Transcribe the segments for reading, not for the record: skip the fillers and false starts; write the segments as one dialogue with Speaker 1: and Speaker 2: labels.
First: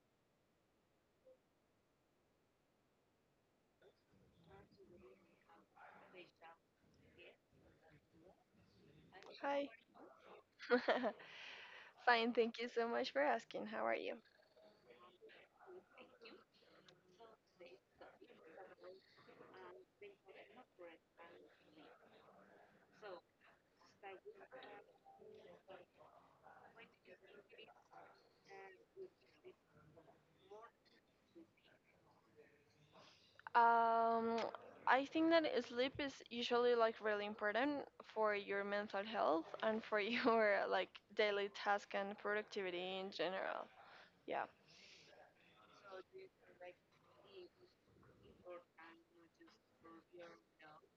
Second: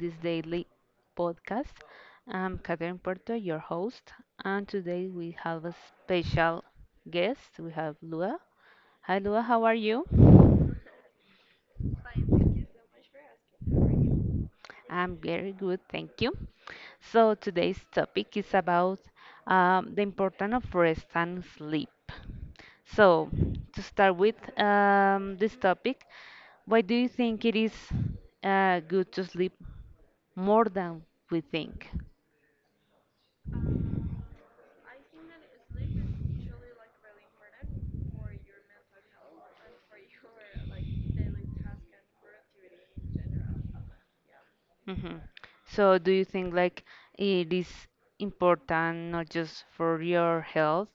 Speaker 1: this daily podcast. I'm Catherine Puerto, your host, and today we have a special guest. We have Lua. Hi, Lua, how
Speaker 2: Hi.
Speaker 1: are you?
Speaker 2: Fine, thank you so much for asking. How are you?
Speaker 1: I'm very good, thank you. So, today's topic is about the importance of rest and sleep. So, to start with this topic, why do you think it is good to sleep more than we think?
Speaker 2: Um, I think that sleep is usually like really important for your mental health and for your like daily task and productivity in general. Yeah.
Speaker 1: Hmm. So, do you think like it is important not just for your health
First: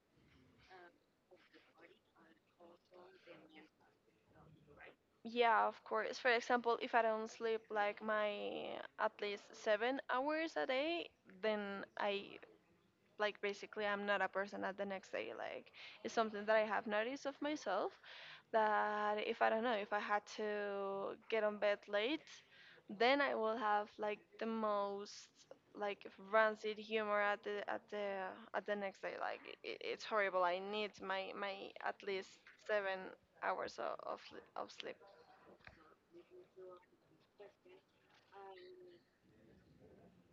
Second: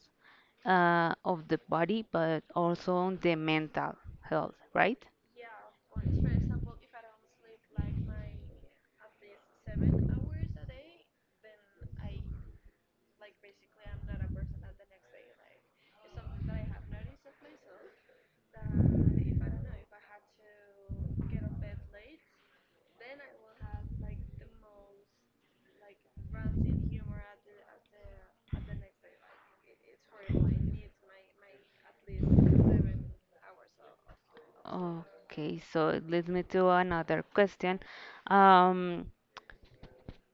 Speaker 1: of the body, but also on the mental health, right?
Speaker 2: Yeah, of course. For example, if I don't sleep like my at least 7 hours a day, then I basically I'm not a person at the next day. Like it's something that I have noticed of myself. That if I don't know, if I had to get on bed late, then I will have like the most like rancid humor at the next day. Like it's horrible. I need my at least 7 hours of sleep.
Speaker 1: Okay, so it leads me to another question. Um,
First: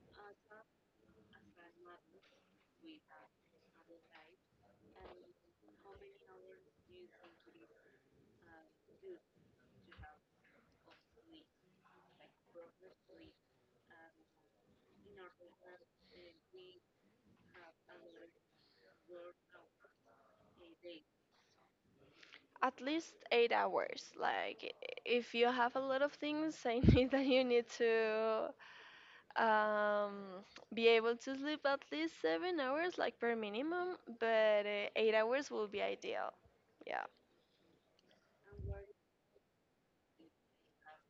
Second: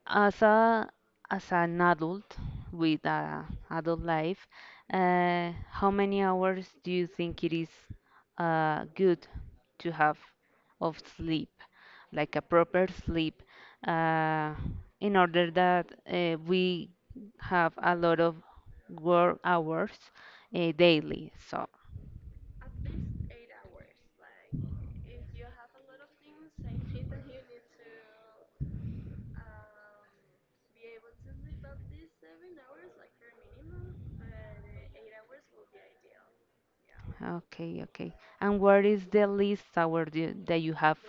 Speaker 1: as a as an adult with a adult life, how many hours do you think it is good to have of sleep, like a proper sleep, uh, in order that we have a lot of work hours daily? So,
Speaker 2: At least 8 hours. Like if you have a lot of things, I need that you need to um, be able to sleep at least 7 hours, like per minimum, but 8 hours will be ideal. Yeah.
Speaker 1: okay, okay. And where is the least hour do, that you have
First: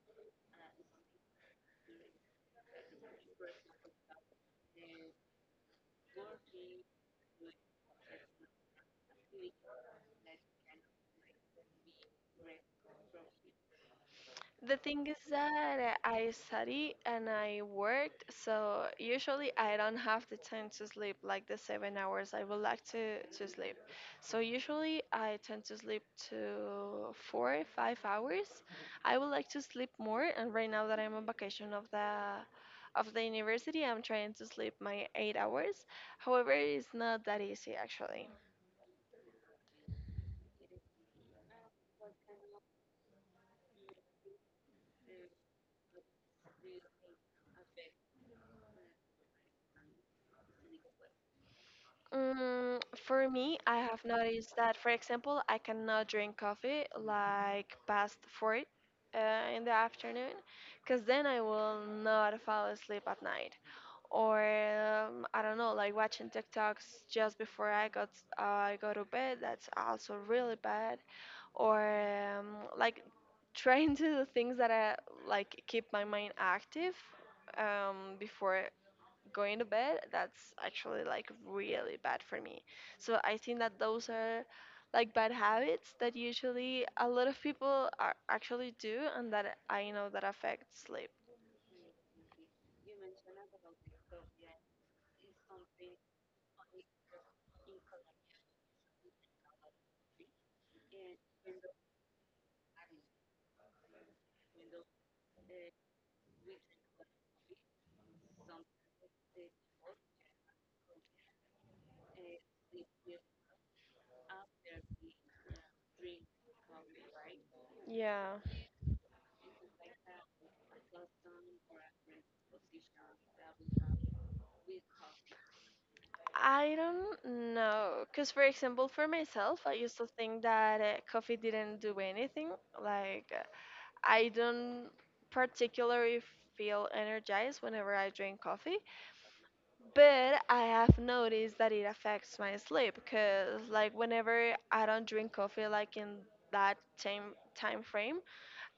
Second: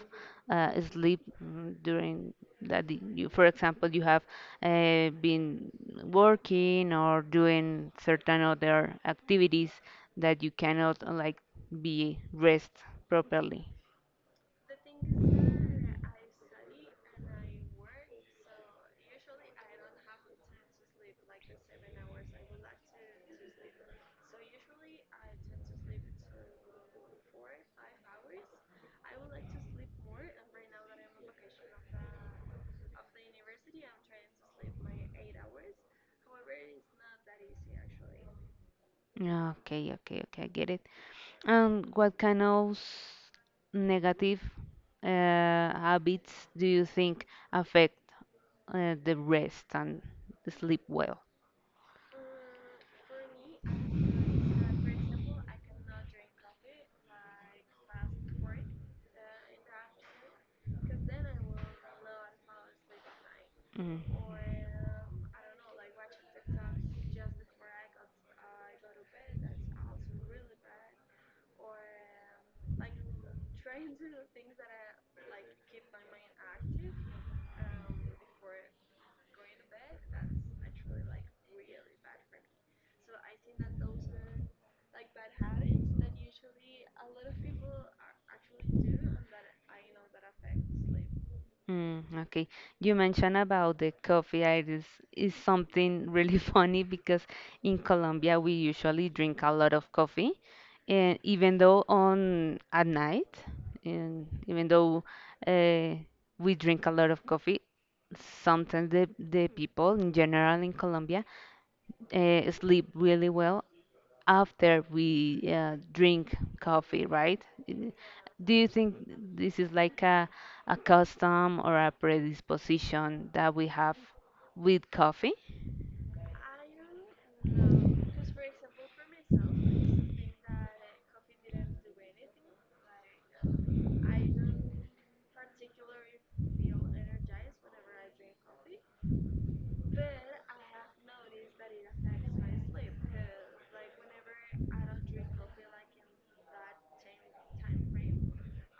Speaker 1: sleep during that you, for example, you have been working or doing certain other activities that you cannot like be rest properly.
Speaker 2: The thing is that I study and I worked, so usually I don't have the time to sleep like the 7 hours I would like to sleep. So usually I tend to sleep to four, 5 hours. I would like to sleep more, and right now that I'm on vacation of the university, I'm trying to sleep my 8 hours. However, it's not that easy actually.
Speaker 1: Okay, okay, okay, I get it. And what kind of negative habits do you think affect the rest and sleep well?
Speaker 2: For me, I have noticed that, for example, I cannot drink coffee like past four uh, in the afternoon, because then I will not fall asleep at night.
Speaker 1: Mm.
Speaker 2: Or I don't know, like watching TikToks just before I go to bed. That's also really bad. Or like trying to do things that I like keep my mind active before going to bed, that's actually like really bad for me. So I think that those are like bad habits that usually a lot of people are actually do and that I know that affects sleep.
Speaker 1: Mm, okay. You mentioned about the coffee. It is something really funny because in Colombia we usually drink a lot of coffee, and even though on at night, and even though uh, we drink a lot of coffee, sometimes the people in general in Colombia sleep really well after we drink coffee, right? I-
Speaker 2: Yeah.
Speaker 1: Do you think this is like a custom or a predisposition that we have with coffee?
Speaker 2: I don't know. Because, for example, for myself, I used to think that coffee didn't do anything. Like, I don't particularly feel energized whenever I drink coffee. But I have noticed that it affects my sleep because, like, whenever I don't drink coffee, like in that time frame,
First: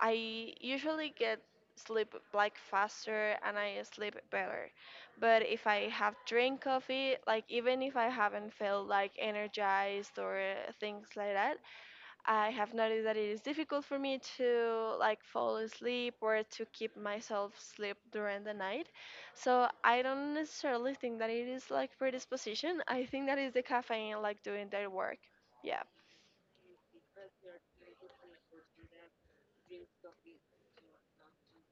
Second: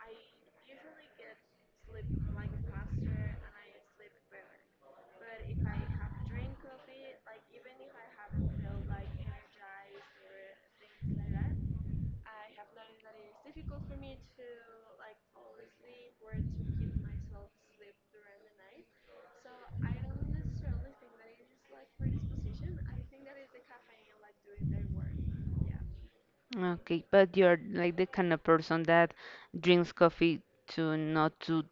Speaker 2: I usually get sleep like faster and I sleep better. But if I have drink coffee, like even if I haven't felt like energized or things like that, I have noticed that it is difficult for me to like fall asleep or to keep myself asleep during the night. So I don't necessarily think that it is like predisposition. I think that is the caffeine like doing their work. Yeah.
Speaker 1: Okay, but you're like the kind of person that drinks coffee to not to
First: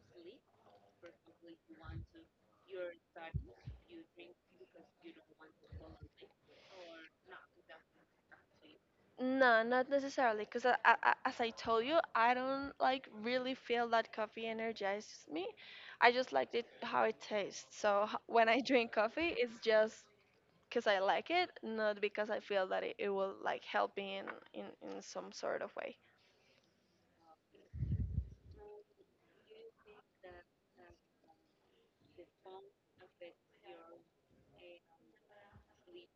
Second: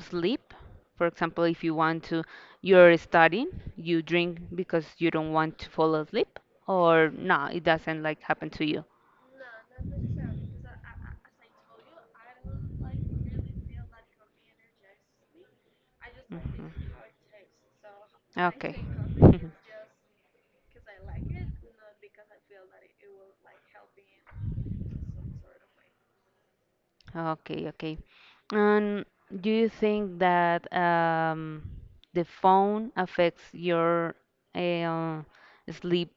Speaker 1: sleep. For example, if you want to, you're studying, you drink because you don't want to fall asleep, or no, it doesn't like happen to you.
Speaker 2: No, not necessarily, because as I told you, I don't like really feel that coffee energizes me. I just liked it how it tastes. So when I
Speaker 1: Okay.
Speaker 2: drink coffee, it's just because I like it, not because I feel that it will like help me in some sort of way.
Speaker 1: Okay, okay. And do you think that the phone affects your uh, sleep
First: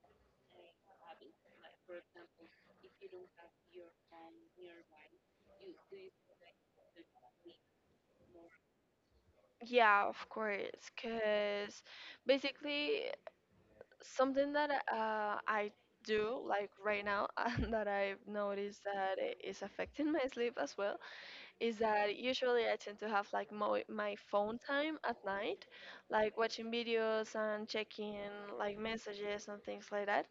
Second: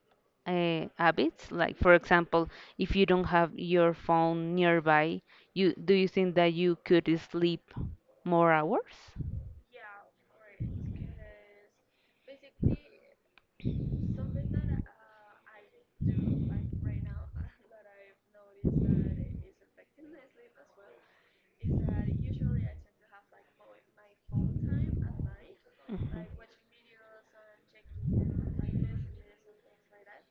Speaker 1: habits? Like, for example, if you don't have your phone nearby, you do you think that you could sleep more hours?
Speaker 2: Yeah, of course, because basically something that I do like right now and that I've noticed that it is affecting my sleep as well is that usually I tend to have like my phone time at night,
Speaker 1: Mhm.
Speaker 2: like watching videos and checking like messages and things like that.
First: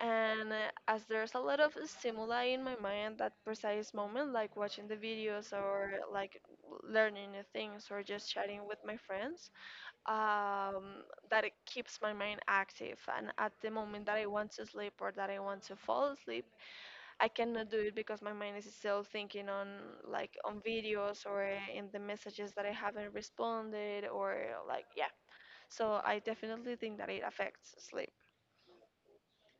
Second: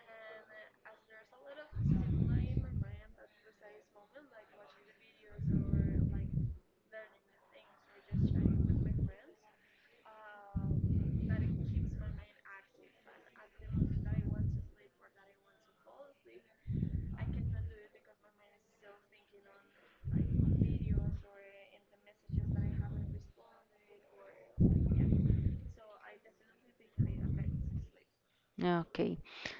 Speaker 2: And as there's a lot of stimuli in my mind that precise moment, like watching the videos or like learning new things or just chatting with my friends, um, that it keeps my mind active. And at the moment that I want to sleep or that I want to fall asleep, I cannot do it because my mind is still thinking on like on videos or in the messages that I haven't responded or like yeah. So I definitely think that it affects sleep.
Speaker 1: Okay.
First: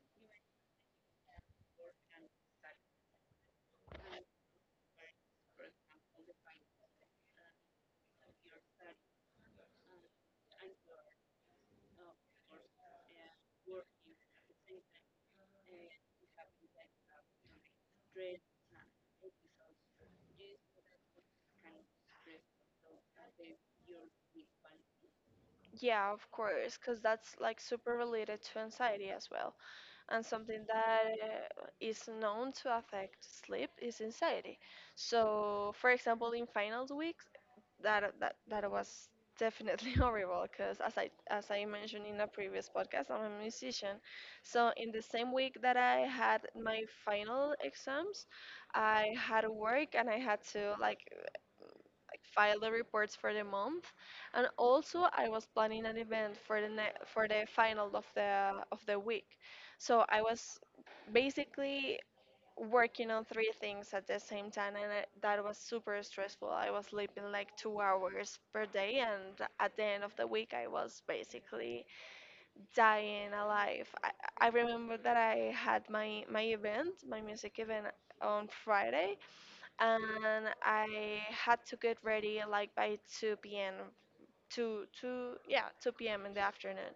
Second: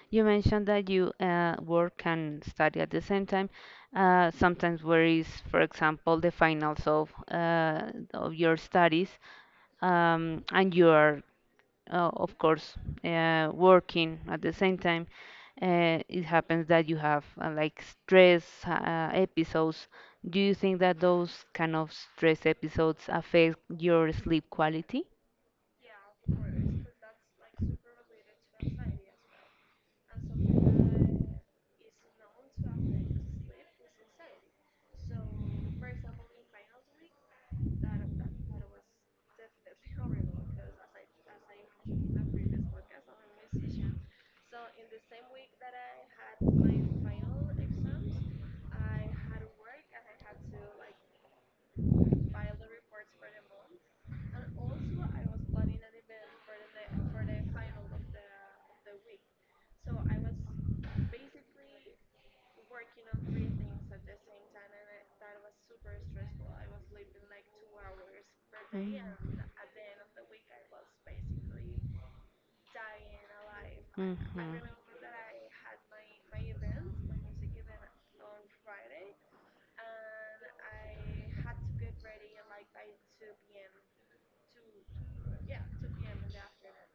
Speaker 1: You mentioned that you work and study at the same time. Sometimes where is, for example, the finals of your studies, and you are, of course, working at the same time. It happens that you have like stress episodes. Do you think that those kind of stress episodes affect your sleep quality?
Speaker 2: Yeah, of course, because that's like super related to anxiety as well. And something that is known to affect sleep is anxiety. So, for example, in finals weeks, that was definitely horrible because as I mentioned in a previous podcast, I'm a musician. So in the same week that I had my final exams, I had work and I had to like file the reports for the month, and also I was planning an event for for the final of the week. So I was basically working on three things at the same time, and that was super stressful. I was sleeping like 2 hours per day, and at the end of the week I was basically dying alive.
Speaker 1: I Mm-hmm.
Speaker 2: I remember that I had my event, my music event on Friday, and I had to get ready like by 2 p.m. 2, two yeah 2 p.m. in the afternoon,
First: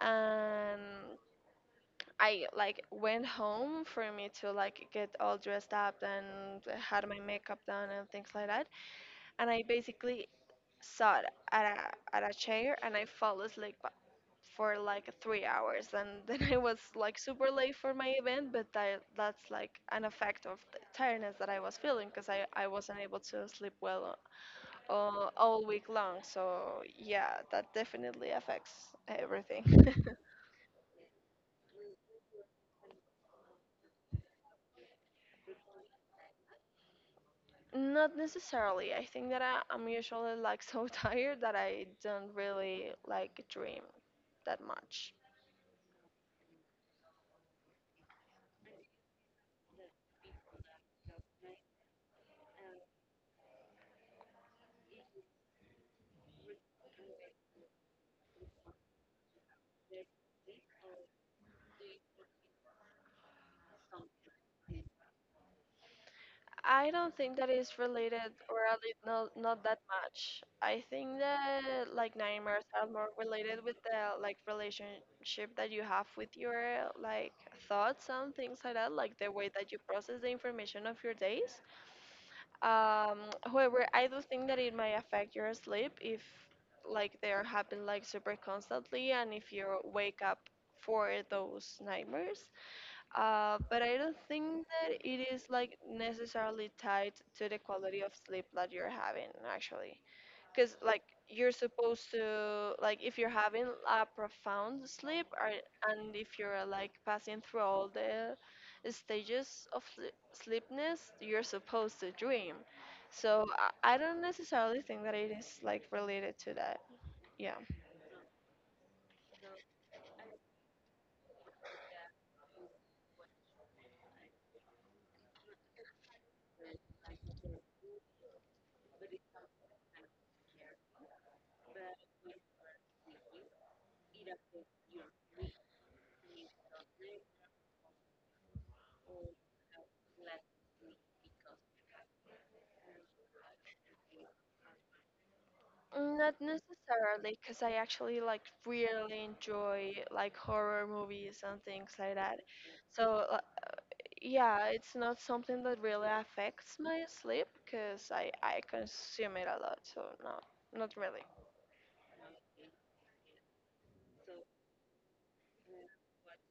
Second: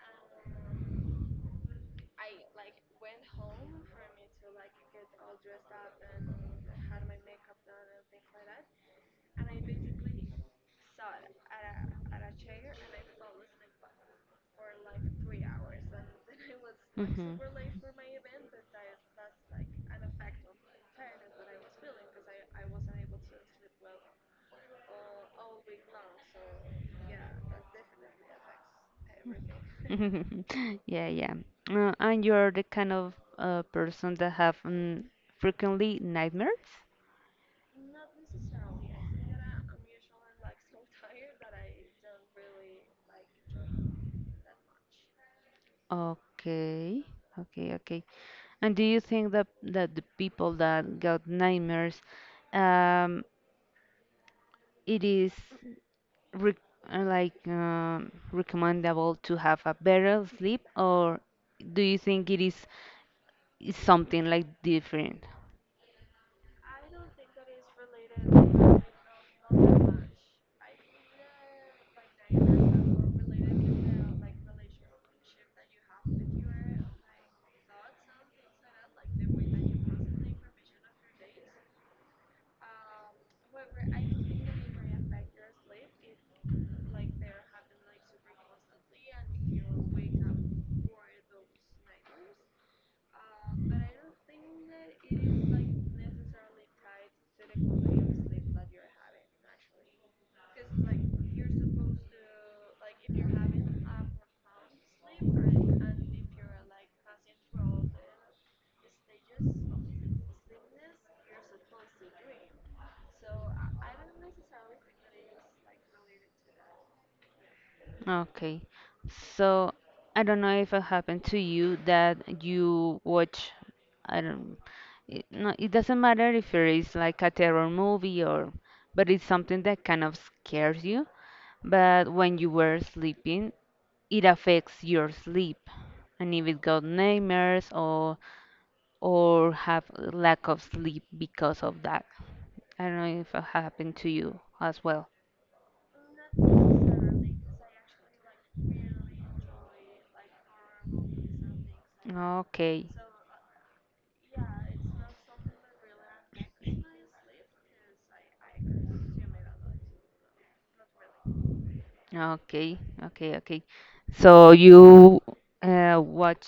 Speaker 2: and I like went home for me to like get all dressed up and had my makeup done and things like that, and I basically sat at a chair and I fell asleep for like 3 hours, and then I was like super late for my event. But that's like an effect of the tiredness that I was feeling because I wasn't able to sleep well all week long. So yeah, that definitely affects everything.
Speaker 1: to rest. Yeah, yeah. And you're the kind of person that have frequently nightmares?
Speaker 2: Not necessarily. I think that I'm usually like so tired that I don't really like dream that much.
Speaker 1: Okay, okay, okay. And do you think that the people that got nightmares, um, it is re like recommendable to have a better sleep, or do you think it is something like different?
Speaker 2: I don't think that is related, or at least not that much. I think that like nightmares are more related with the like relationship that you have with your like thoughts and things like that, like the way that you process the information of your days. Um, However, I do think that it might affect your sleep if like they're happening like super constantly and if you wake up for those nightmares. But I don't think that it is like necessarily tied to the quality of sleep that you're having actually. Because like you're supposed to like if you're having a profound sleep or and if you're like passing through all the stages of sleepness, you're supposed to dream. So I don't necessarily think that it is like related to that. Yeah.
Speaker 1: Okay. So I don't know if it happened to you that you watch, I don't, it, no, it doesn't matter if it is like a terror movie or, but it's something that kind of scares you. But when you were sleeping, it affects your sleep. And if it got nightmares or have lack of sleep because of that. I don't know if it happened to you as well.
Speaker 2: Mm, not necessarily, because I actually like really enjoy like horror movies and things like that.
Speaker 1: Okay,
Speaker 2: So yeah, it's not something that really affects my sleep because I consume it a lot. So no, not really.
Speaker 1: okay, okay, okay. So you watch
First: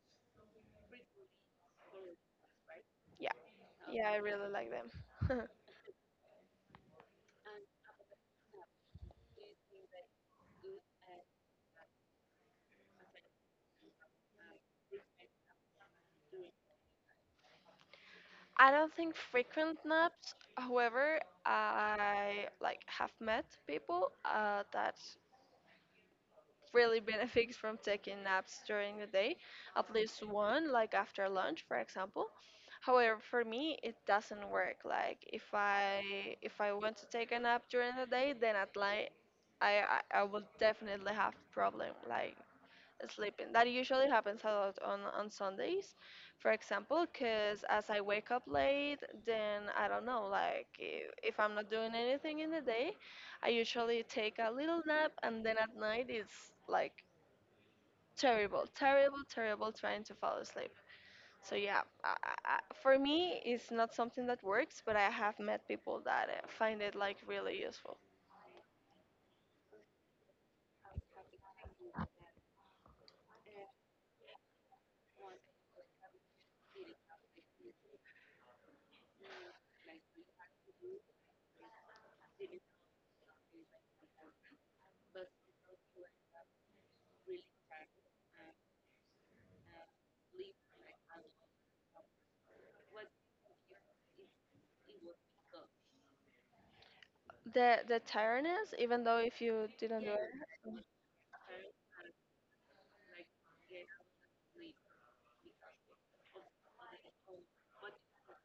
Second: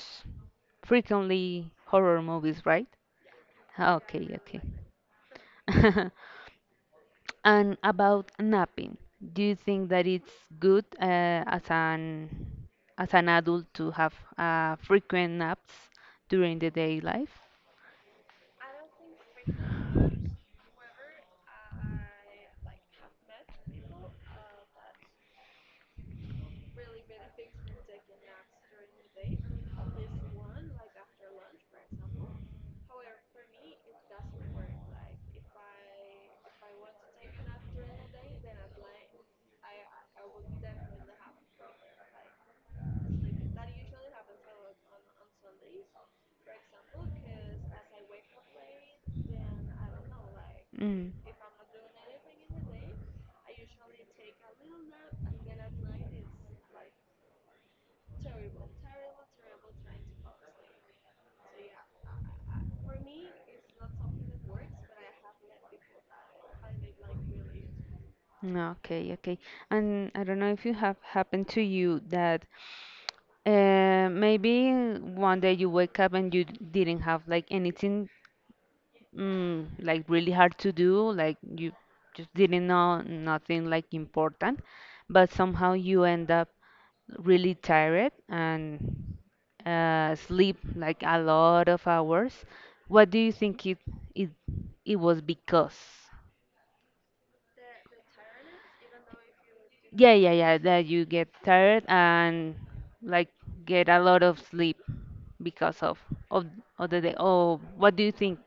Speaker 1: frequently horror movies, right?
Speaker 2: Yeah, yeah, I
Speaker 1: Okay,
Speaker 2: really
Speaker 1: okay.
Speaker 2: like them.
Speaker 1: And about napping, do you think that it's good as an adult to have frequent naps during the day life?
Speaker 2: I don't think frequent naps. However, I like have met people that really benefits from taking naps during the day, at least one, like after lunch, for example. However, for me, it doesn't work. Like if I want to take a nap during the day, then at night I will definitely have problem. Like sleeping. That usually happens a lot on Sundays, for example, because as I wake up late, then I don't know, like if I'm not doing anything in the day, I usually take a little nap, and then at night it's like terrible, terrible, terrible trying to fall asleep. So yeah, for me, it's not something that works, but I have met people that find it like really useful.
Speaker 1: No, okay, okay. And I don't know if you have happened to you that maybe one day you wake up and you didn't have like anything like really hard to do, like you just didn't know nothing like important, but somehow you end up really tired and sleep like a lot of hours. What do you think it it was because?
Speaker 2: The tiredness, even though if you didn't
Speaker 1: Yeah,
Speaker 2: do
Speaker 1: yeah, yeah,
Speaker 2: it,
Speaker 1: that you get tired and like get a lot of sleep because of, of the day. Oh, what do you think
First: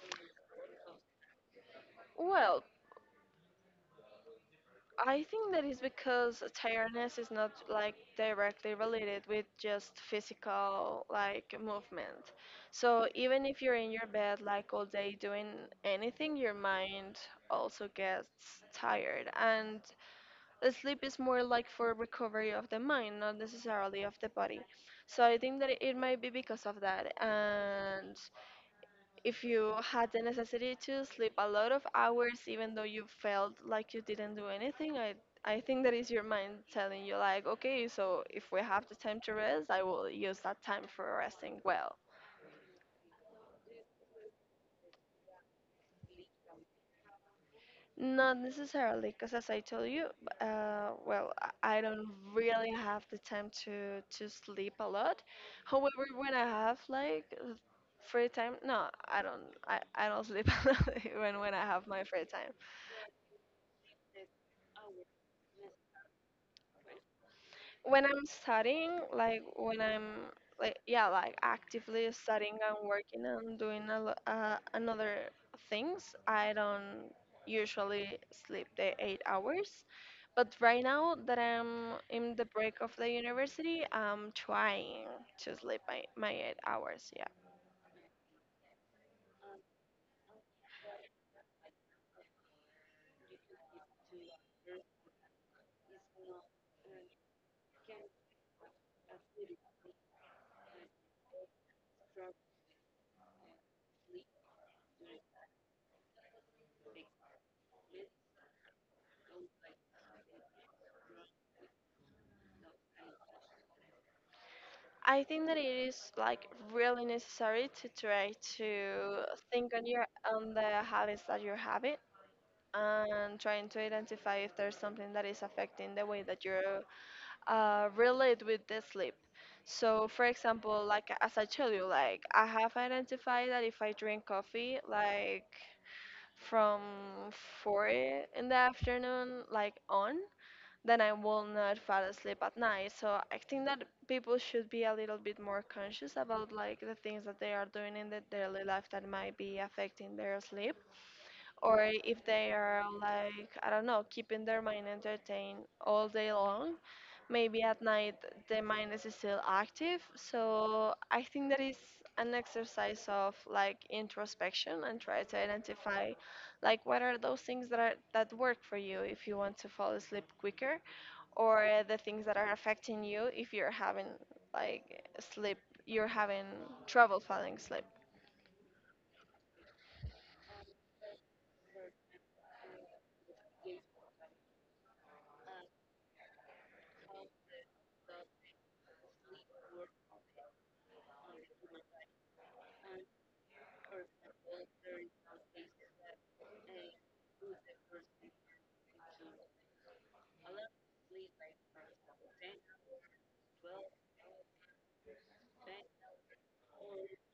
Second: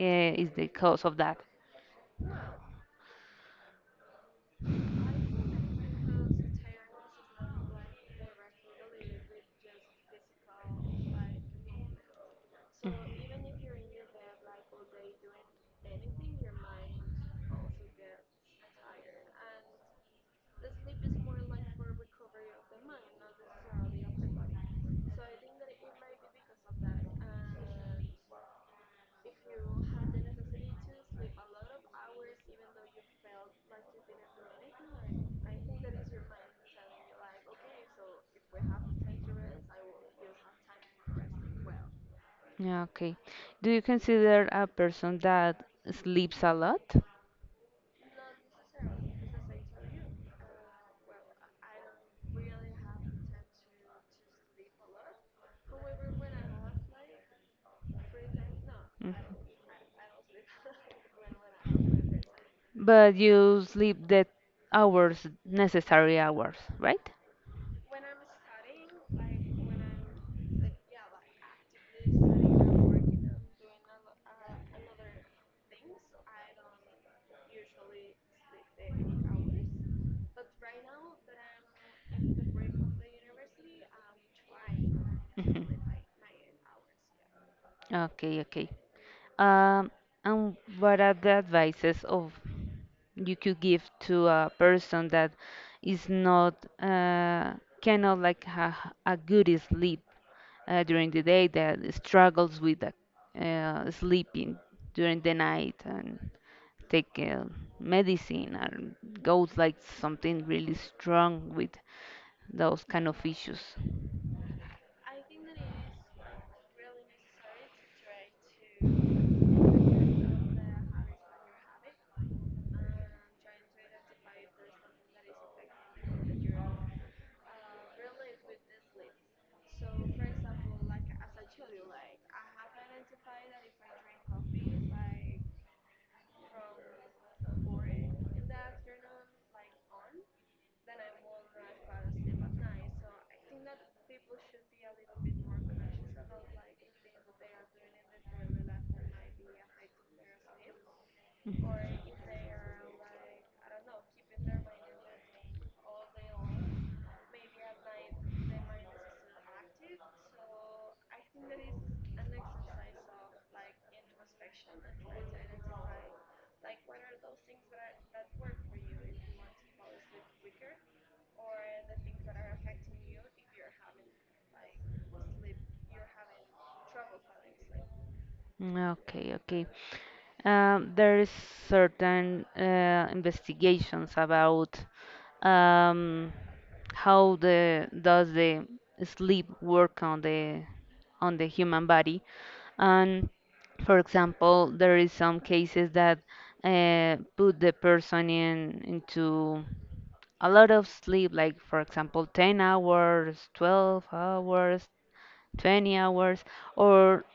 Speaker 1: uh, is the cause of that?
Speaker 2: well, I think that is because tiredness is not like directly related with just physical like movement. So even if you're in your bed like all day doing anything, your mind also gets tired. And the sleep is more like for recovery of the mind, not necessarily of the body. So I think that it might be because of that. And if you had the necessity to sleep a lot of hours even though you felt like you didn't do anything, I think that is your mind telling you, like, okay, so if we have the time to rest, I will use that time for resting well.
Speaker 1: Yeah, okay. Do you consider a person that sleeps a lot?
Speaker 2: Not necessarily, because as I told you, well, I don't really have the time to sleep a lot. However, when I have like free time, no,
Speaker 1: Mhm.
Speaker 2: I don't. I don't sleep a lot when I have my free time.
Speaker 1: But you sleep the hours, necessary hours, right?
Speaker 2: When I'm studying, like when I'm like yeah, like actively studying and working and doing another things, I don't usually sleep the 8 hours. But right now that I'm in the break of the university, I'm trying to
Speaker 1: Hmm.
Speaker 2: sleep my 8 hours. Yeah.
Speaker 1: Yeah. Okay, okay. Um, and what are the advices of? You could give to a person that is not uh, cannot like have a good sleep during the day that struggles with sleeping during the night and take medicine and goes like something really strong with those kind of issues.
Speaker 2: I think that it is like really necessary to try to think on your on the habits that you have and trying to identify if there's something that is affecting the way that you relate with the sleep. So, for example, like as I tell you, like I have identified that if I drink coffee, like from 4 in the afternoon, like on, then I will not fall asleep at night. So I think that people should be a little bit more conscious about like the things that they are doing in their daily life that might be affecting their sleep, or if they are, like, I don't know, keeping their mind entertained all day long. Maybe at night the mind is still active. So I think that is an exercise of like introspection and try to identify like what are those things that are that work for you if you want to fall asleep quicker, or the things that are affecting you if you're having like sleep you're having trouble falling asleep.
Speaker 1: Mm, okay, okay. There is certain investigations about um, how the does the sleep work on the human body, and for example, there is some cases that put the person in into a lot of sleep, like for example, 10 hours, 12 hours, 20 hours or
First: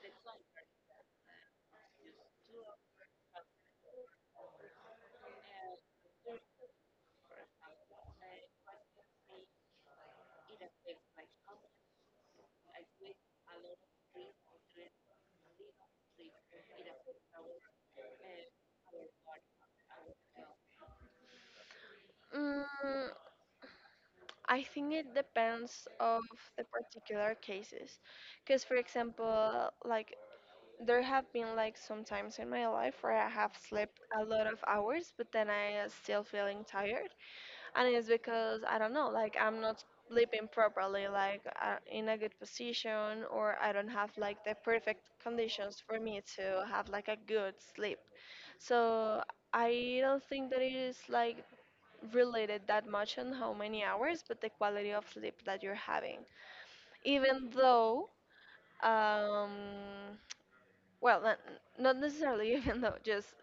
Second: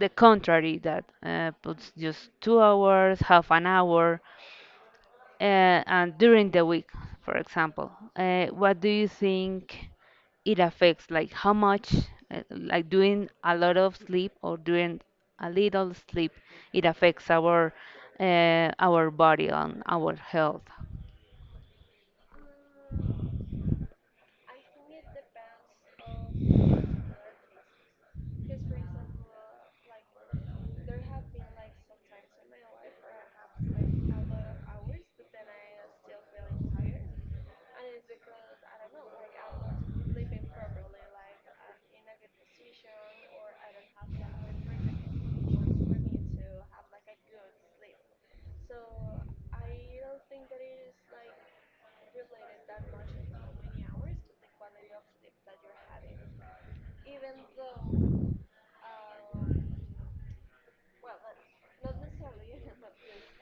Speaker 1: the contrary that puts just 2 hours half an hour, uh, and during the week, for example, what do you think it affects, like how much like doing a lot of sleep or doing a little sleep, it affects our body and our health.
Speaker 2: Mm, I think it depends of the particular cases, because for example, like there have been like some times in my life where I have slept a lot of hours, but then I am still feeling tired, and it's because I don't know, like I'm not sleeping properly, like in a good position, or I don't have like the perfect conditions for me to have like a good sleep. So I don't think that it is like related that much on how many hours, but the quality of sleep that you're having. Even though, um, well, not necessarily even though, just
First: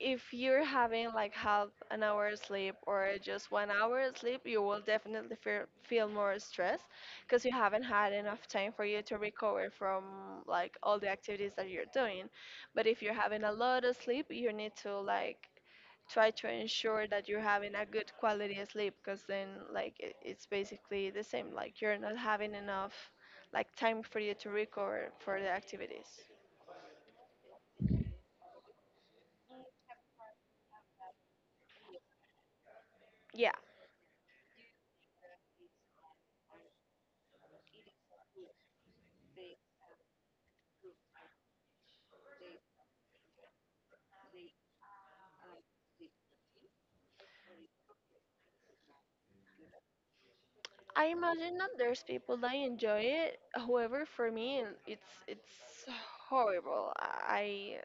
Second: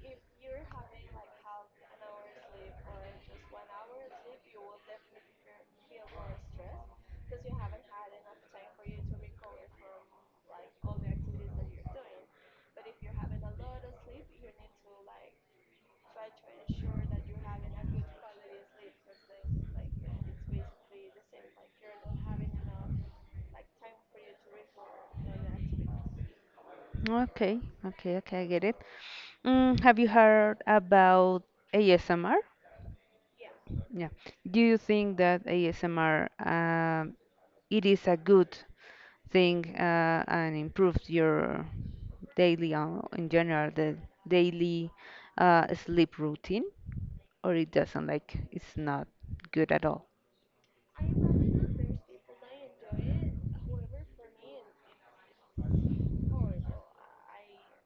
Speaker 2: if you're having like half an hour sleep or just 1 hour sleep, you will definitely feel more stress because you haven't had enough time for you to recover from like all the activities that you're doing. But if you're having a lot of sleep, you need to like try to ensure that you're having a good quality of sleep, because then like it's basically the same, like you're not having enough like time for you to recover for the activities.
Speaker 1: Okay, okay, okay, I get it. Have you heard about ASMR?
Speaker 2: Yeah.
Speaker 1: Yeah. Do you think that ASMR it is a good thing and improves your daily, in general the daily sleep routine, or it doesn't like, it's not good at all?
Speaker 2: I imagine that there's people that enjoy it. However, for me, it's horrible. I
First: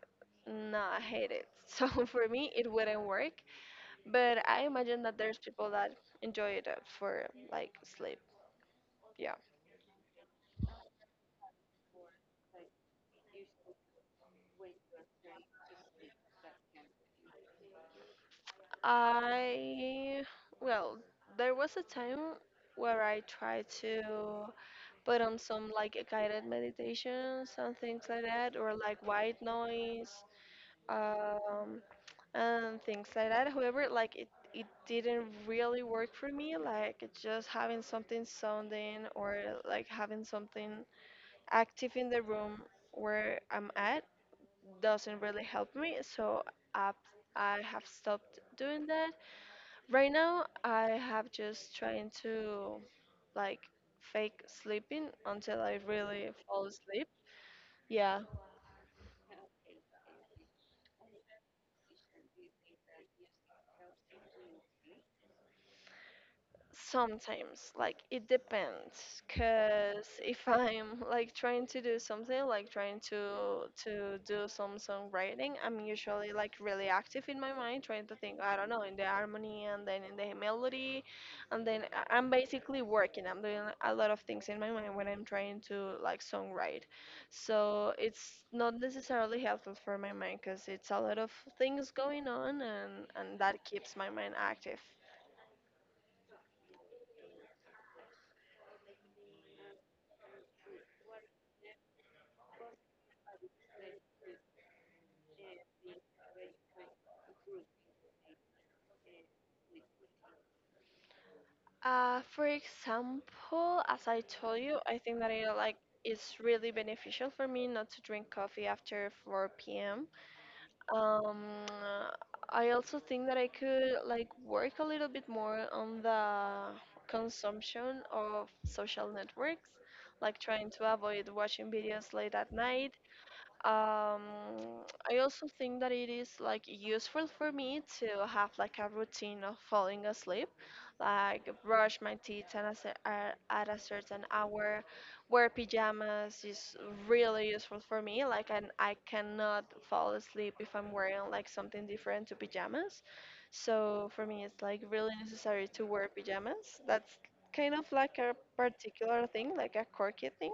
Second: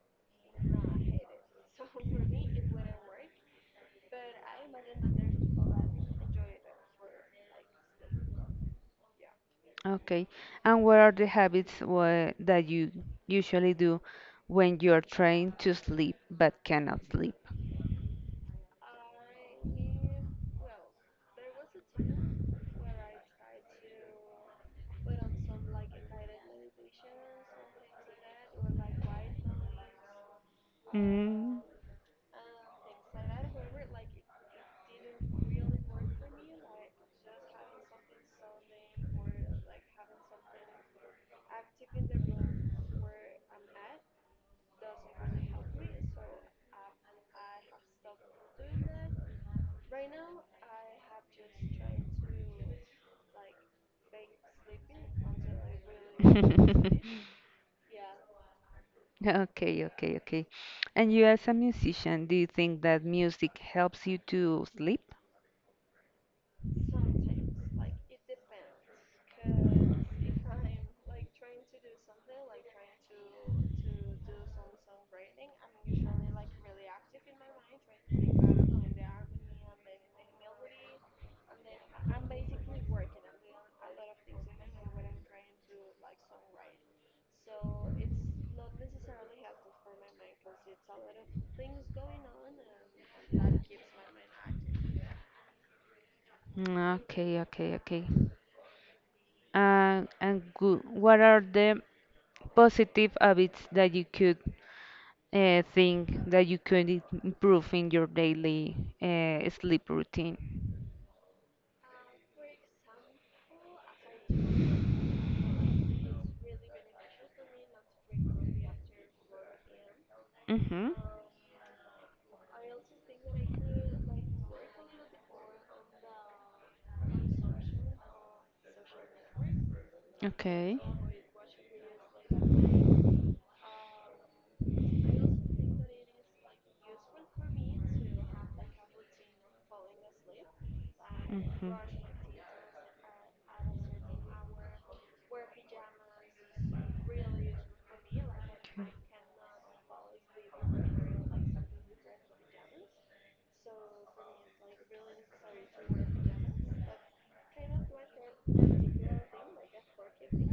Speaker 2: not hate it. So for me, it wouldn't work. But I imagine that there's people that enjoy it for like sleep. Yeah.
Speaker 1: Okay. And what are the habits that you usually do when you're trying to sleep but cannot sleep?
Speaker 2: I well, there was a time where I tried to put on some like guided meditations and things like that, or like white noise.
Speaker 1: Mm.
Speaker 2: Um, and things like that. However, like it didn't really work for me. Like just having something sounding or like having something active in the room where I'm at doesn't really help me. So I, I have stopped doing that. Right now, I have just trying to like fake sleeping until I really fall asleep. Yeah.
Speaker 1: Okay, okay, okay. And you, as a musician, do you think that music helps you to sleep?
Speaker 2: Sometimes, like it depends, cause if I'm like trying to do something, like trying to do some songwriting, I'm usually like really active in my mind, trying to think, I don't know, in the harmony and then in the melody, and then I'm basically working. I'm doing a lot of things in my mind when I'm trying to like songwrite. So it's not necessarily helpful for my mind, cause it's a lot of things going on, and that keeps my mind active.
Speaker 1: Mm, okay, okay, okay. And good. What are the positive habits that you could think that you could improve in your daily sleep routine?
Speaker 2: For example, as I told you, I think that it like is really beneficial for me not to drink coffee after 4 p.m.
Speaker 1: Mm-hmm.
Speaker 2: Um, I also think that I could like work a little bit more on the consumption of social networks, like trying
Speaker 1: Okay.
Speaker 2: to avoid watching videos late at night. um, I also think that it is like useful for me to have like a routine of falling asleep, like
Speaker 1: Mm-hmm.
Speaker 2: brush my teeth at a certain hour. Wear pajamas is really useful for me. Like, and
Speaker 1: Okay.
Speaker 2: I cannot fall asleep if I'm wearing like something different to pajamas. So for me, it's like really necessary to wear pajamas. That's kind of like a particular thing, like a quirky thing,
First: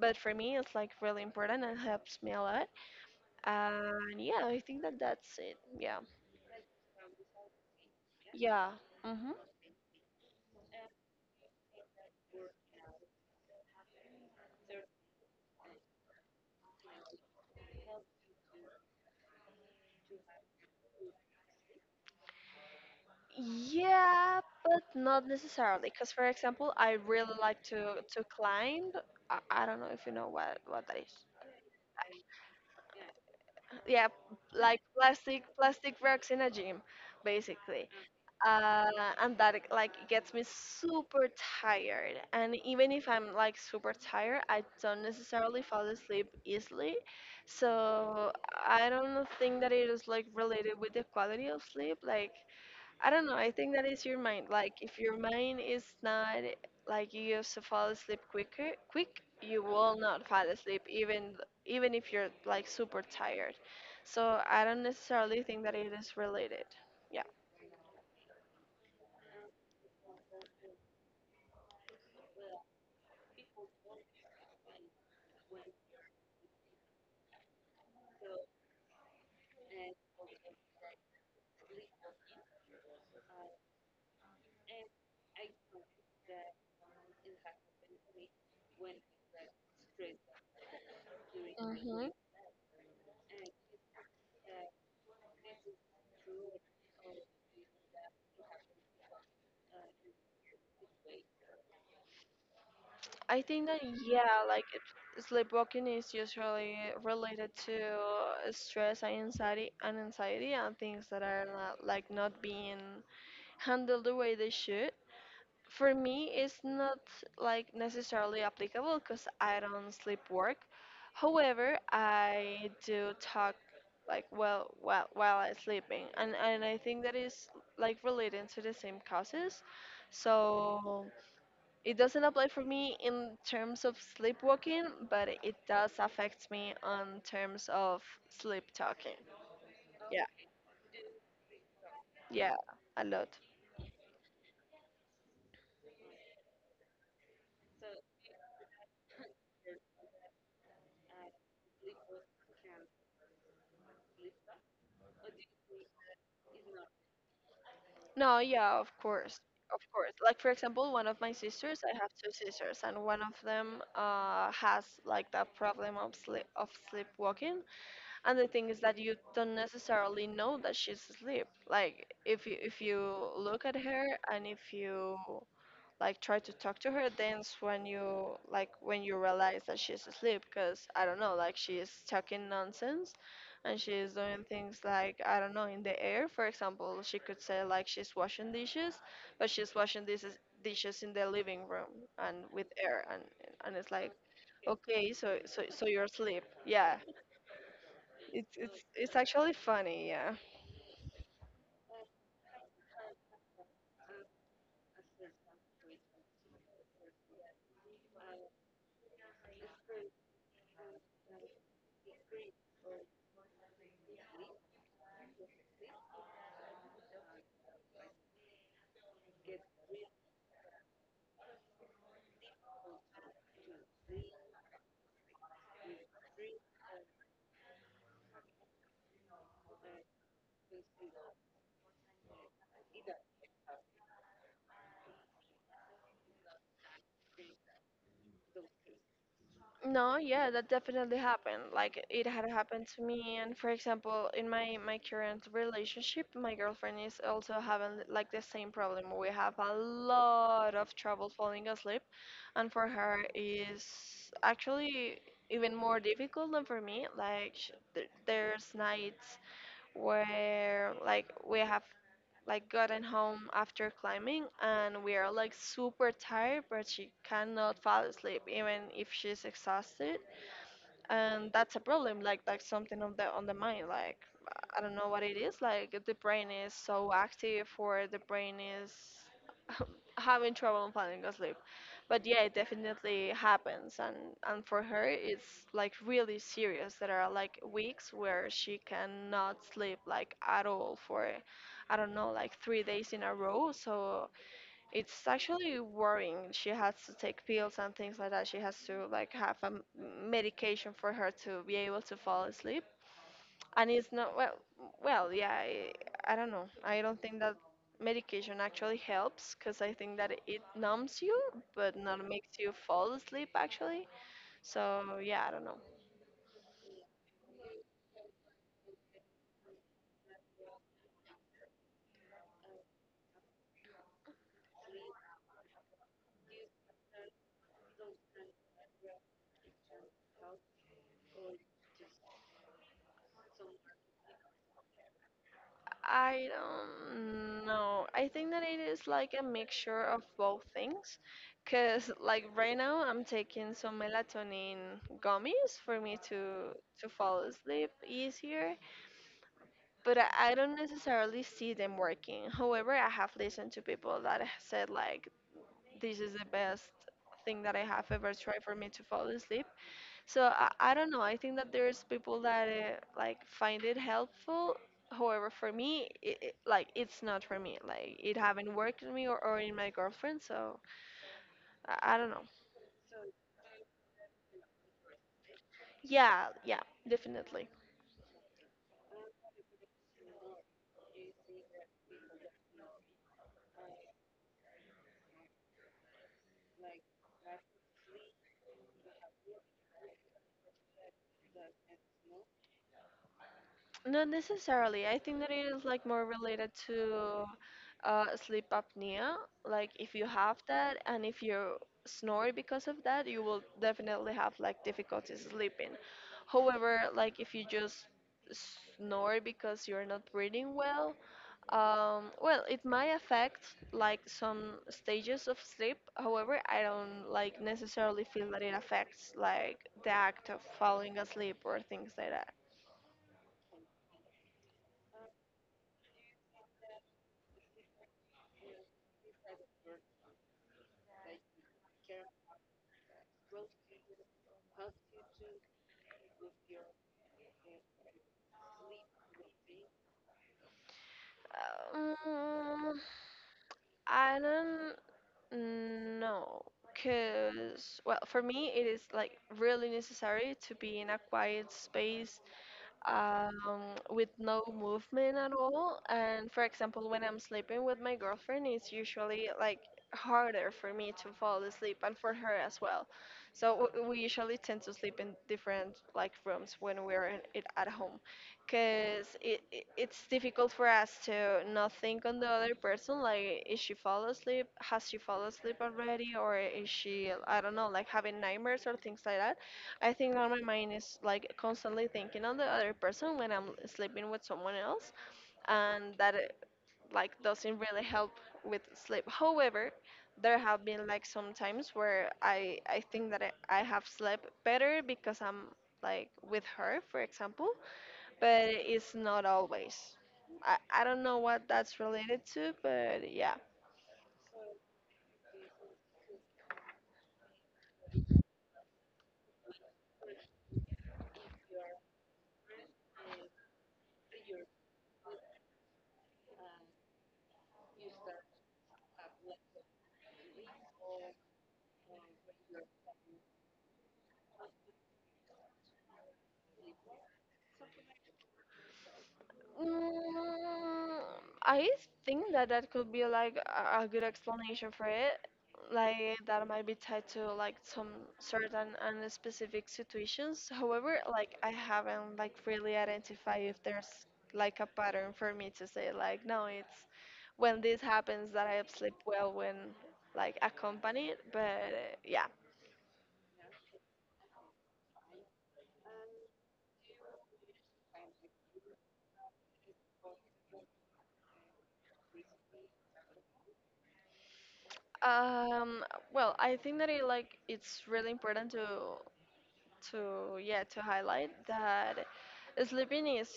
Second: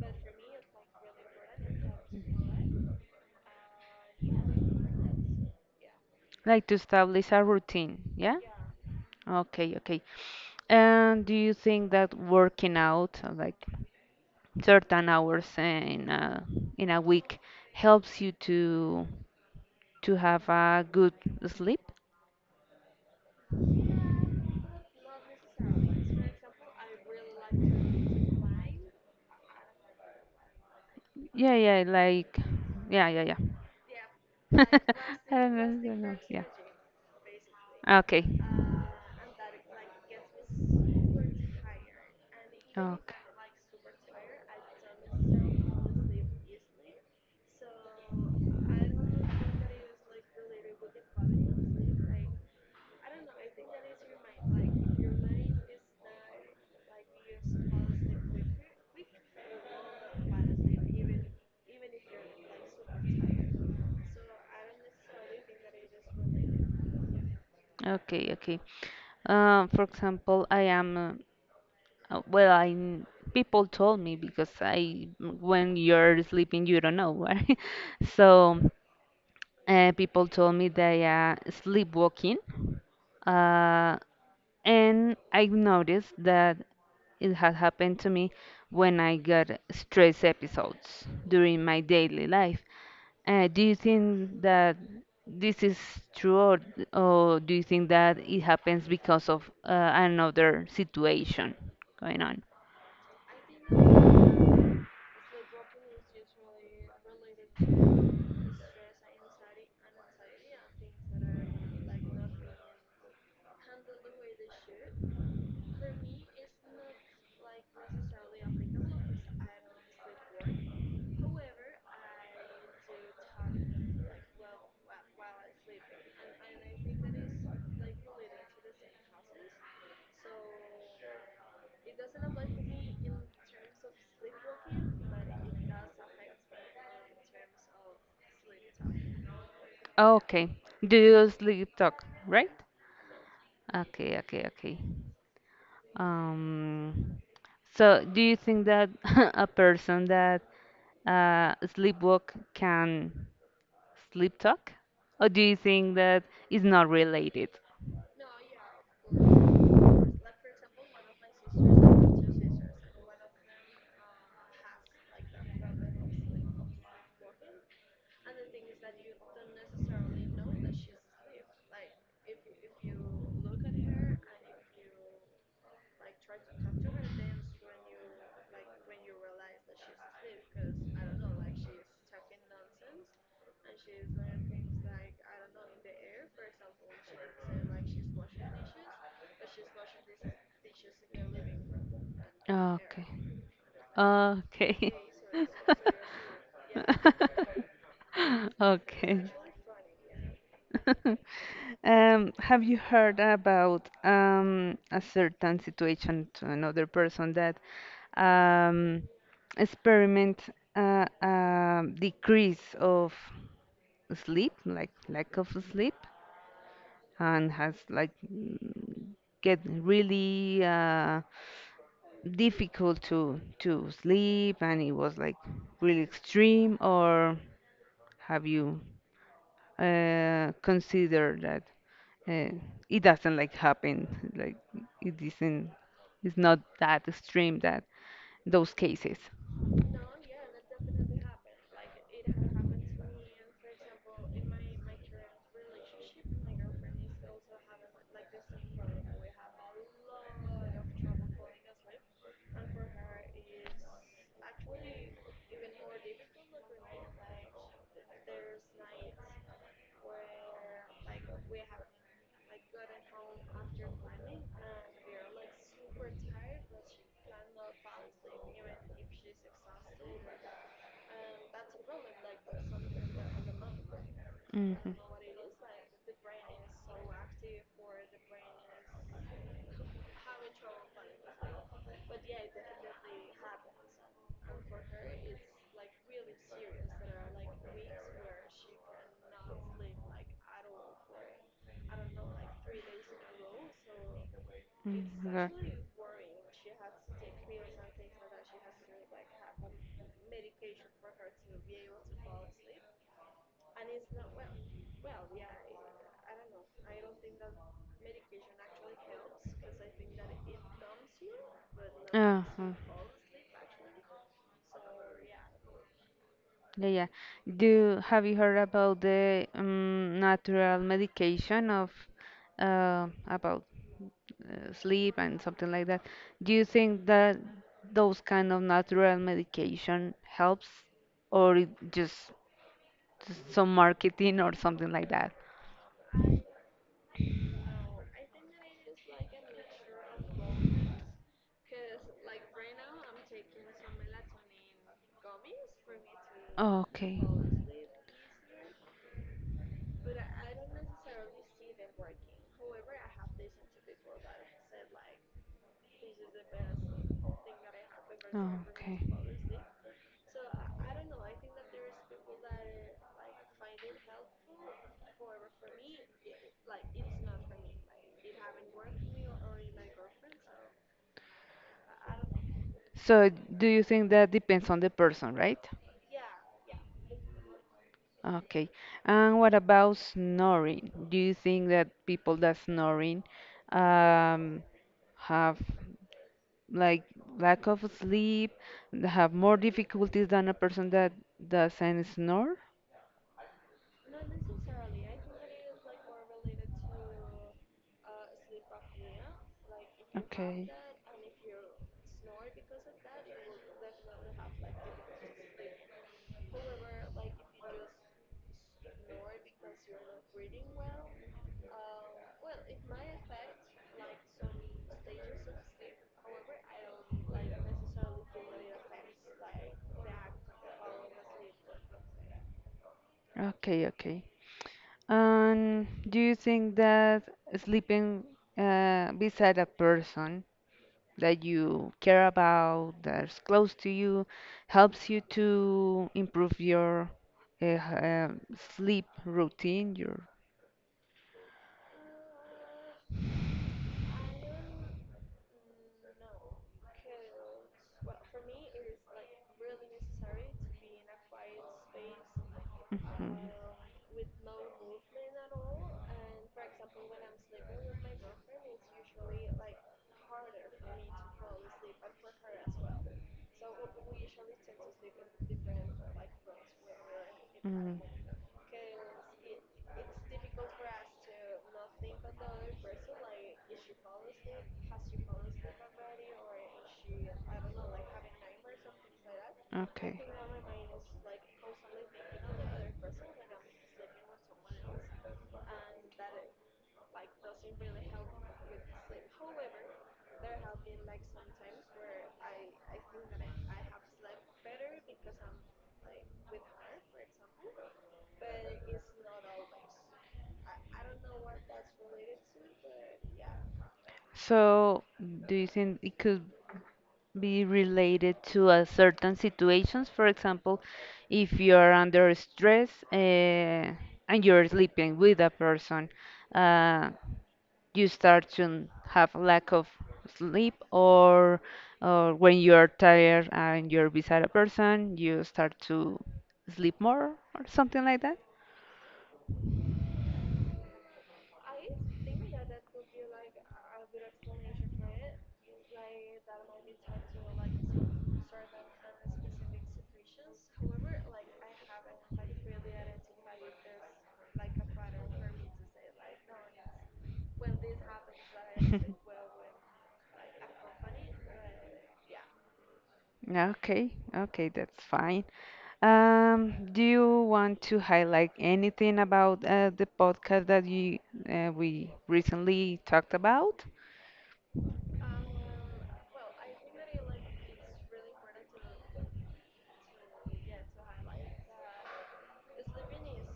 Speaker 2: but for me, it's like really important and helps me a lot. And yeah, I think that that's it. Yeah.
Speaker 1: Like to establish a routine, yeah?
Speaker 2: Yeah. Hmm.
Speaker 1: Okay, okay. And do you think that working out like certain hours in a week helps you to have a good sleep?
Speaker 2: Yeah, but not necessarily. Because for example, I really like to climb. I don't know if you know what that is.
Speaker 1: Yeah, yeah, like yeah, yeah, yeah.
Speaker 2: Yeah, like
Speaker 1: I
Speaker 2: plastic
Speaker 1: don't know, I
Speaker 2: plastic
Speaker 1: don't know.
Speaker 2: rocks in
Speaker 1: Yeah.
Speaker 2: a gym, basically.
Speaker 1: Okay.
Speaker 2: Uh, and that it, like gets me super tired. And even if
Speaker 1: Okay,
Speaker 2: I'm like super tired, I don't necessarily fall asleep easily. So I don't think that it is like related with the quality of sleep. Like I don't know. I think that is your mind. Like if your mind is not like you used to fall asleep quicker, you will not fall asleep even if you're like super tired. So I don't necessarily think that it is related. Yeah.
Speaker 1: okay, okay. For example, well, people told me because I, when you're sleeping, you don't know, right? So, people told me they are sleepwalking. Uh, And I've noticed that it has happened to me when I got stress episodes during my
Speaker 2: Mm-hmm.
Speaker 1: daily life. Do you think that this is true, or do you think that it happens because of another situation going on?
Speaker 2: I think that yeah, like it, sleepwalking is usually related to stress and anxiety and things that are not, like not being handled the way they should. For me it's not like necessarily applicable, because I don't sleep work. However, I do talk, like, well, while I'm sleeping, and I think that is like relating to the same causes. So it doesn't apply for me in terms of sleepwalking, but it does affect me on terms of sleep talking. Yeah.
Speaker 1: Okay. Do you sleep talk, right?
Speaker 2: Yeah, a lot.
Speaker 1: Okay, okay, okay. Um, so, do you think that a person that sleepwalk can sleep talk? Or do you think that it's not related?
Speaker 2: No, yeah, of course. Of course, like for example, one of my sisters, I have two sisters, and one of them has like that problem of sleepwalking. And the thing is that you don't necessarily know that she's asleep. Like if you look at her, and if you like try to talk to her dance when you like when you realize that she's asleep, because I don't know, like she is talking nonsense and she's doing things like, I don't know, in the air. For example, she could say like she's washing dishes, but she's washing dishes in the living room and with air.
Speaker 1: Okay.
Speaker 2: And it's like,
Speaker 1: Okay.
Speaker 2: okay, so so so you're asleep. Yeah, it's
Speaker 1: Okay.
Speaker 2: actually funny. Yeah.
Speaker 1: Have you heard about a certain situation to another person that um, experiment decrease of sleep, like lack of sleep, and has like get really difficult to sleep, and it was like really extreme. Or have you considered that uh, it doesn't like happen, like it isn't, it's not that extreme that those cases.
Speaker 2: No, yeah, that definitely happened. Like it had happened to me, and for example, in my current relationship, my girlfriend is also having like the same problem. We have a lot of trouble falling asleep, and for her is actually even more difficult than for me. Like there's nights where like we have like gotten home after climbing and we are like super tired, but she cannot fall asleep even if she's exhausted. And that's a problem, like that's something on the mind. Like I
Speaker 1: Hmm.
Speaker 2: don't know what it is, like the brain is so active, or the brain is having trouble falling asleep. But yeah, it definitely happens. And for her it's like really serious. There are like weeks where she cannot sleep like at all for I don't know like 3 days in a row, so it's actually worrying. She has to take pills and things like that. She has to like have a medication for her to be able to fall asleep. And it's not well, yeah, I don't know. I don't think that medication actually helps because I think that it numbs you, but not makes you
Speaker 1: Uh-huh.
Speaker 2: fall asleep actually. So yeah, I don't know.
Speaker 1: Yeah, yeah. Do Have you heard about the natural medication of, about sleep and something like that. Do you think that those kind of natural medication helps, or it just some marketing or something like that?
Speaker 2: I don't know. I think that it is like a mixture of both things. Cause like right now I'm taking some melatonin gummies for me to
Speaker 1: Okay.
Speaker 2: fall asleep easier, but I don't necessarily see them working. However, I have listened to people that have said like this is the best thing that I have ever tried for me
Speaker 1: Okay.
Speaker 2: to fall asleep, so I don't know. I think that there's people that like find it helpful. However, for me, like it's not for me. Like it haven't worked in me, or in my girlfriend. So I don't know.
Speaker 1: So do you think that depends on the person, right?
Speaker 2: Yeah, yeah, definitely.
Speaker 1: Okay. And what about snoring? Do you think that people that snoring um, have like lack of sleep, they have more difficulties than a person that doesn't snore?
Speaker 2: Not necessarily. I think that it is like more related to sleep apnea. Like if you have
Speaker 1: Okay.
Speaker 2: that and if you snore because of that, you will definitely have like difficulties sleeping. However, like if you just snore because you're not breathing well, well, it might affect like some stages of sleep. However, I don't like necessarily feel that it affects like the act of falling asleep or things like that.
Speaker 1: Okay, okay. And do you think that sleeping beside a person that you care about, that's close to you, helps you to improve your uh, um, sleep routine, your
Speaker 2: Um, I don't know, cause well, for me it is like really necessary to be in a quiet space um, with no movement at all. And for example, when I'm sleeping with my girlfriend, it's usually like harder for me to fall asleep and for her as well. So we usually tend to sleep in different like rooms when we're in, it at
Speaker 1: Mhm.
Speaker 2: home, because it it's difficult for us to not think on the other person. Like, is she fall asleep? Has she fall asleep already? Or is she I don't know, like having nightmares or things like that?
Speaker 1: Mm,
Speaker 2: I
Speaker 1: okay.
Speaker 2: think that my mind is like constantly thinking on the other person when I'm sleeping with someone else, and that it, like doesn't really help with sleep. However, there have been like some times where I think that I have slept better because I'm like with her, for example, but it's not always. I don't know what that's related to, but yeah.
Speaker 1: So, do you think it could be related to a certain situations? For example, if you're under stress and you're sleeping with a person, uh, you start to have lack of sleep, or when you're tired and you're beside a person, you start to sleep more or something like that.
Speaker 2: Mm, I think that that could be like a good explanation for it. Like that might be tied to like some certain and specific situations. However, like I haven't like really identified if there's like a pattern for me to say like, no, it's when this happens that I sleep well when like accompanied. But yeah,
Speaker 1: Okay, okay, that's fine. Do you want to highlight anything about the podcast that you we recently talked about?
Speaker 2: um, well, I think that it like it's really important to yeah, to highlight that sleeping is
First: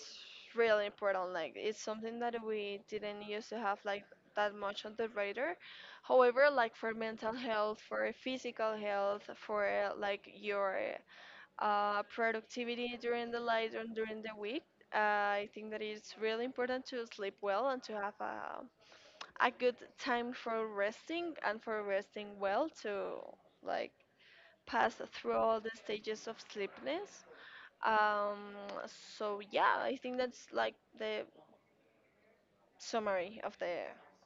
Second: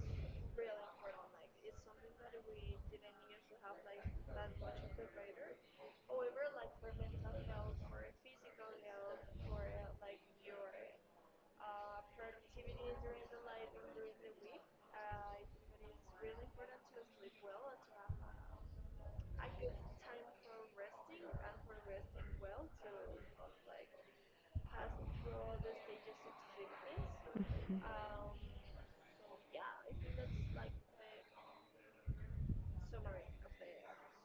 Speaker 2: really important, like it's something that we didn't used to have like that much on the radar. However, like for mental health, for physical health, for like your productivity during the light and during the week, I think that it's really important to sleep well and to have a good time for resting and for resting well to like pass through all the stages of sleepiness. um, so yeah, I think that's like the summary of the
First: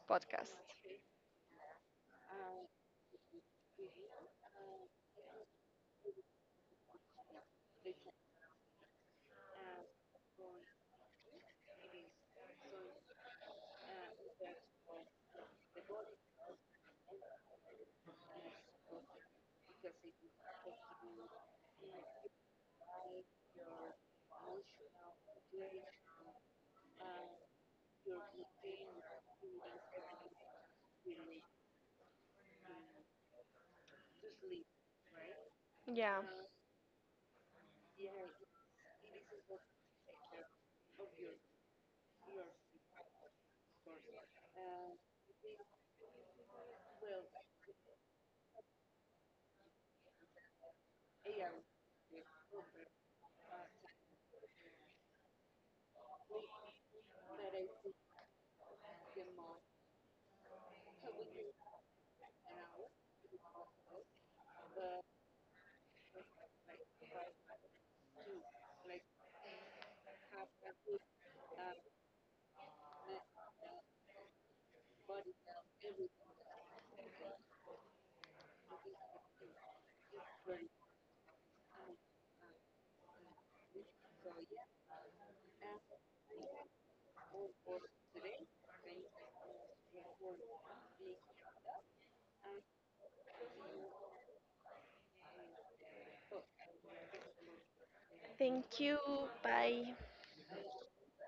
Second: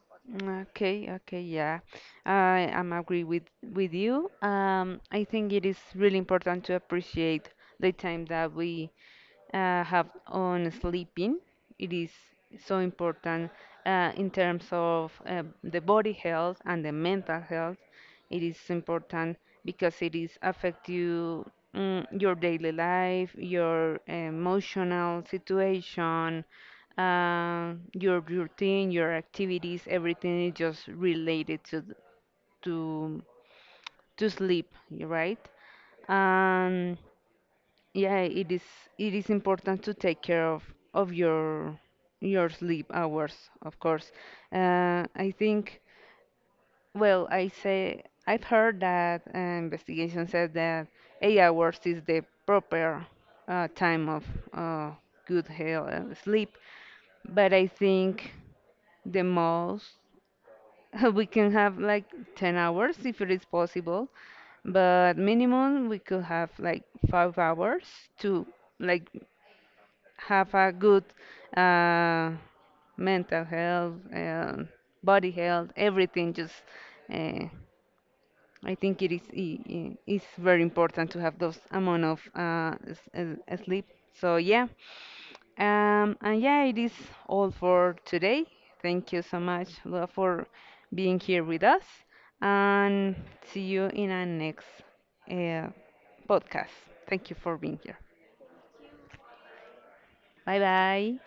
Speaker 2: podcast.
Speaker 1: Okay, okay, yeah. I am agree with you. I think it is really important to appreciate the time that we have on sleeping. It is so important in terms of the body health and the mental health. It is important because it is affect you, your daily life, your emotional situation, your routine, your activities. Everything is just related to to sleep, right?
Speaker 2: Yeah.
Speaker 1: And yeah, it is important to take care of your sleep hours, of course. I think, well, I've heard that investigation says that 8 hours is the proper time of uh, good health and sleep. But I think the most we can have like 10 hours if it is possible, but minimum we could have like 5 hours to like have a good uh, mental health, body health, everything. Just, uh, I think it is very important to have those amount of sleep. So yeah, and yeah, it is all for today. Thank you so much, Lua, for being here with us, and see you in our next uh, podcast. Thank you for being here.
Speaker 2: Thank you. Bye.
Speaker 1: Bye bye.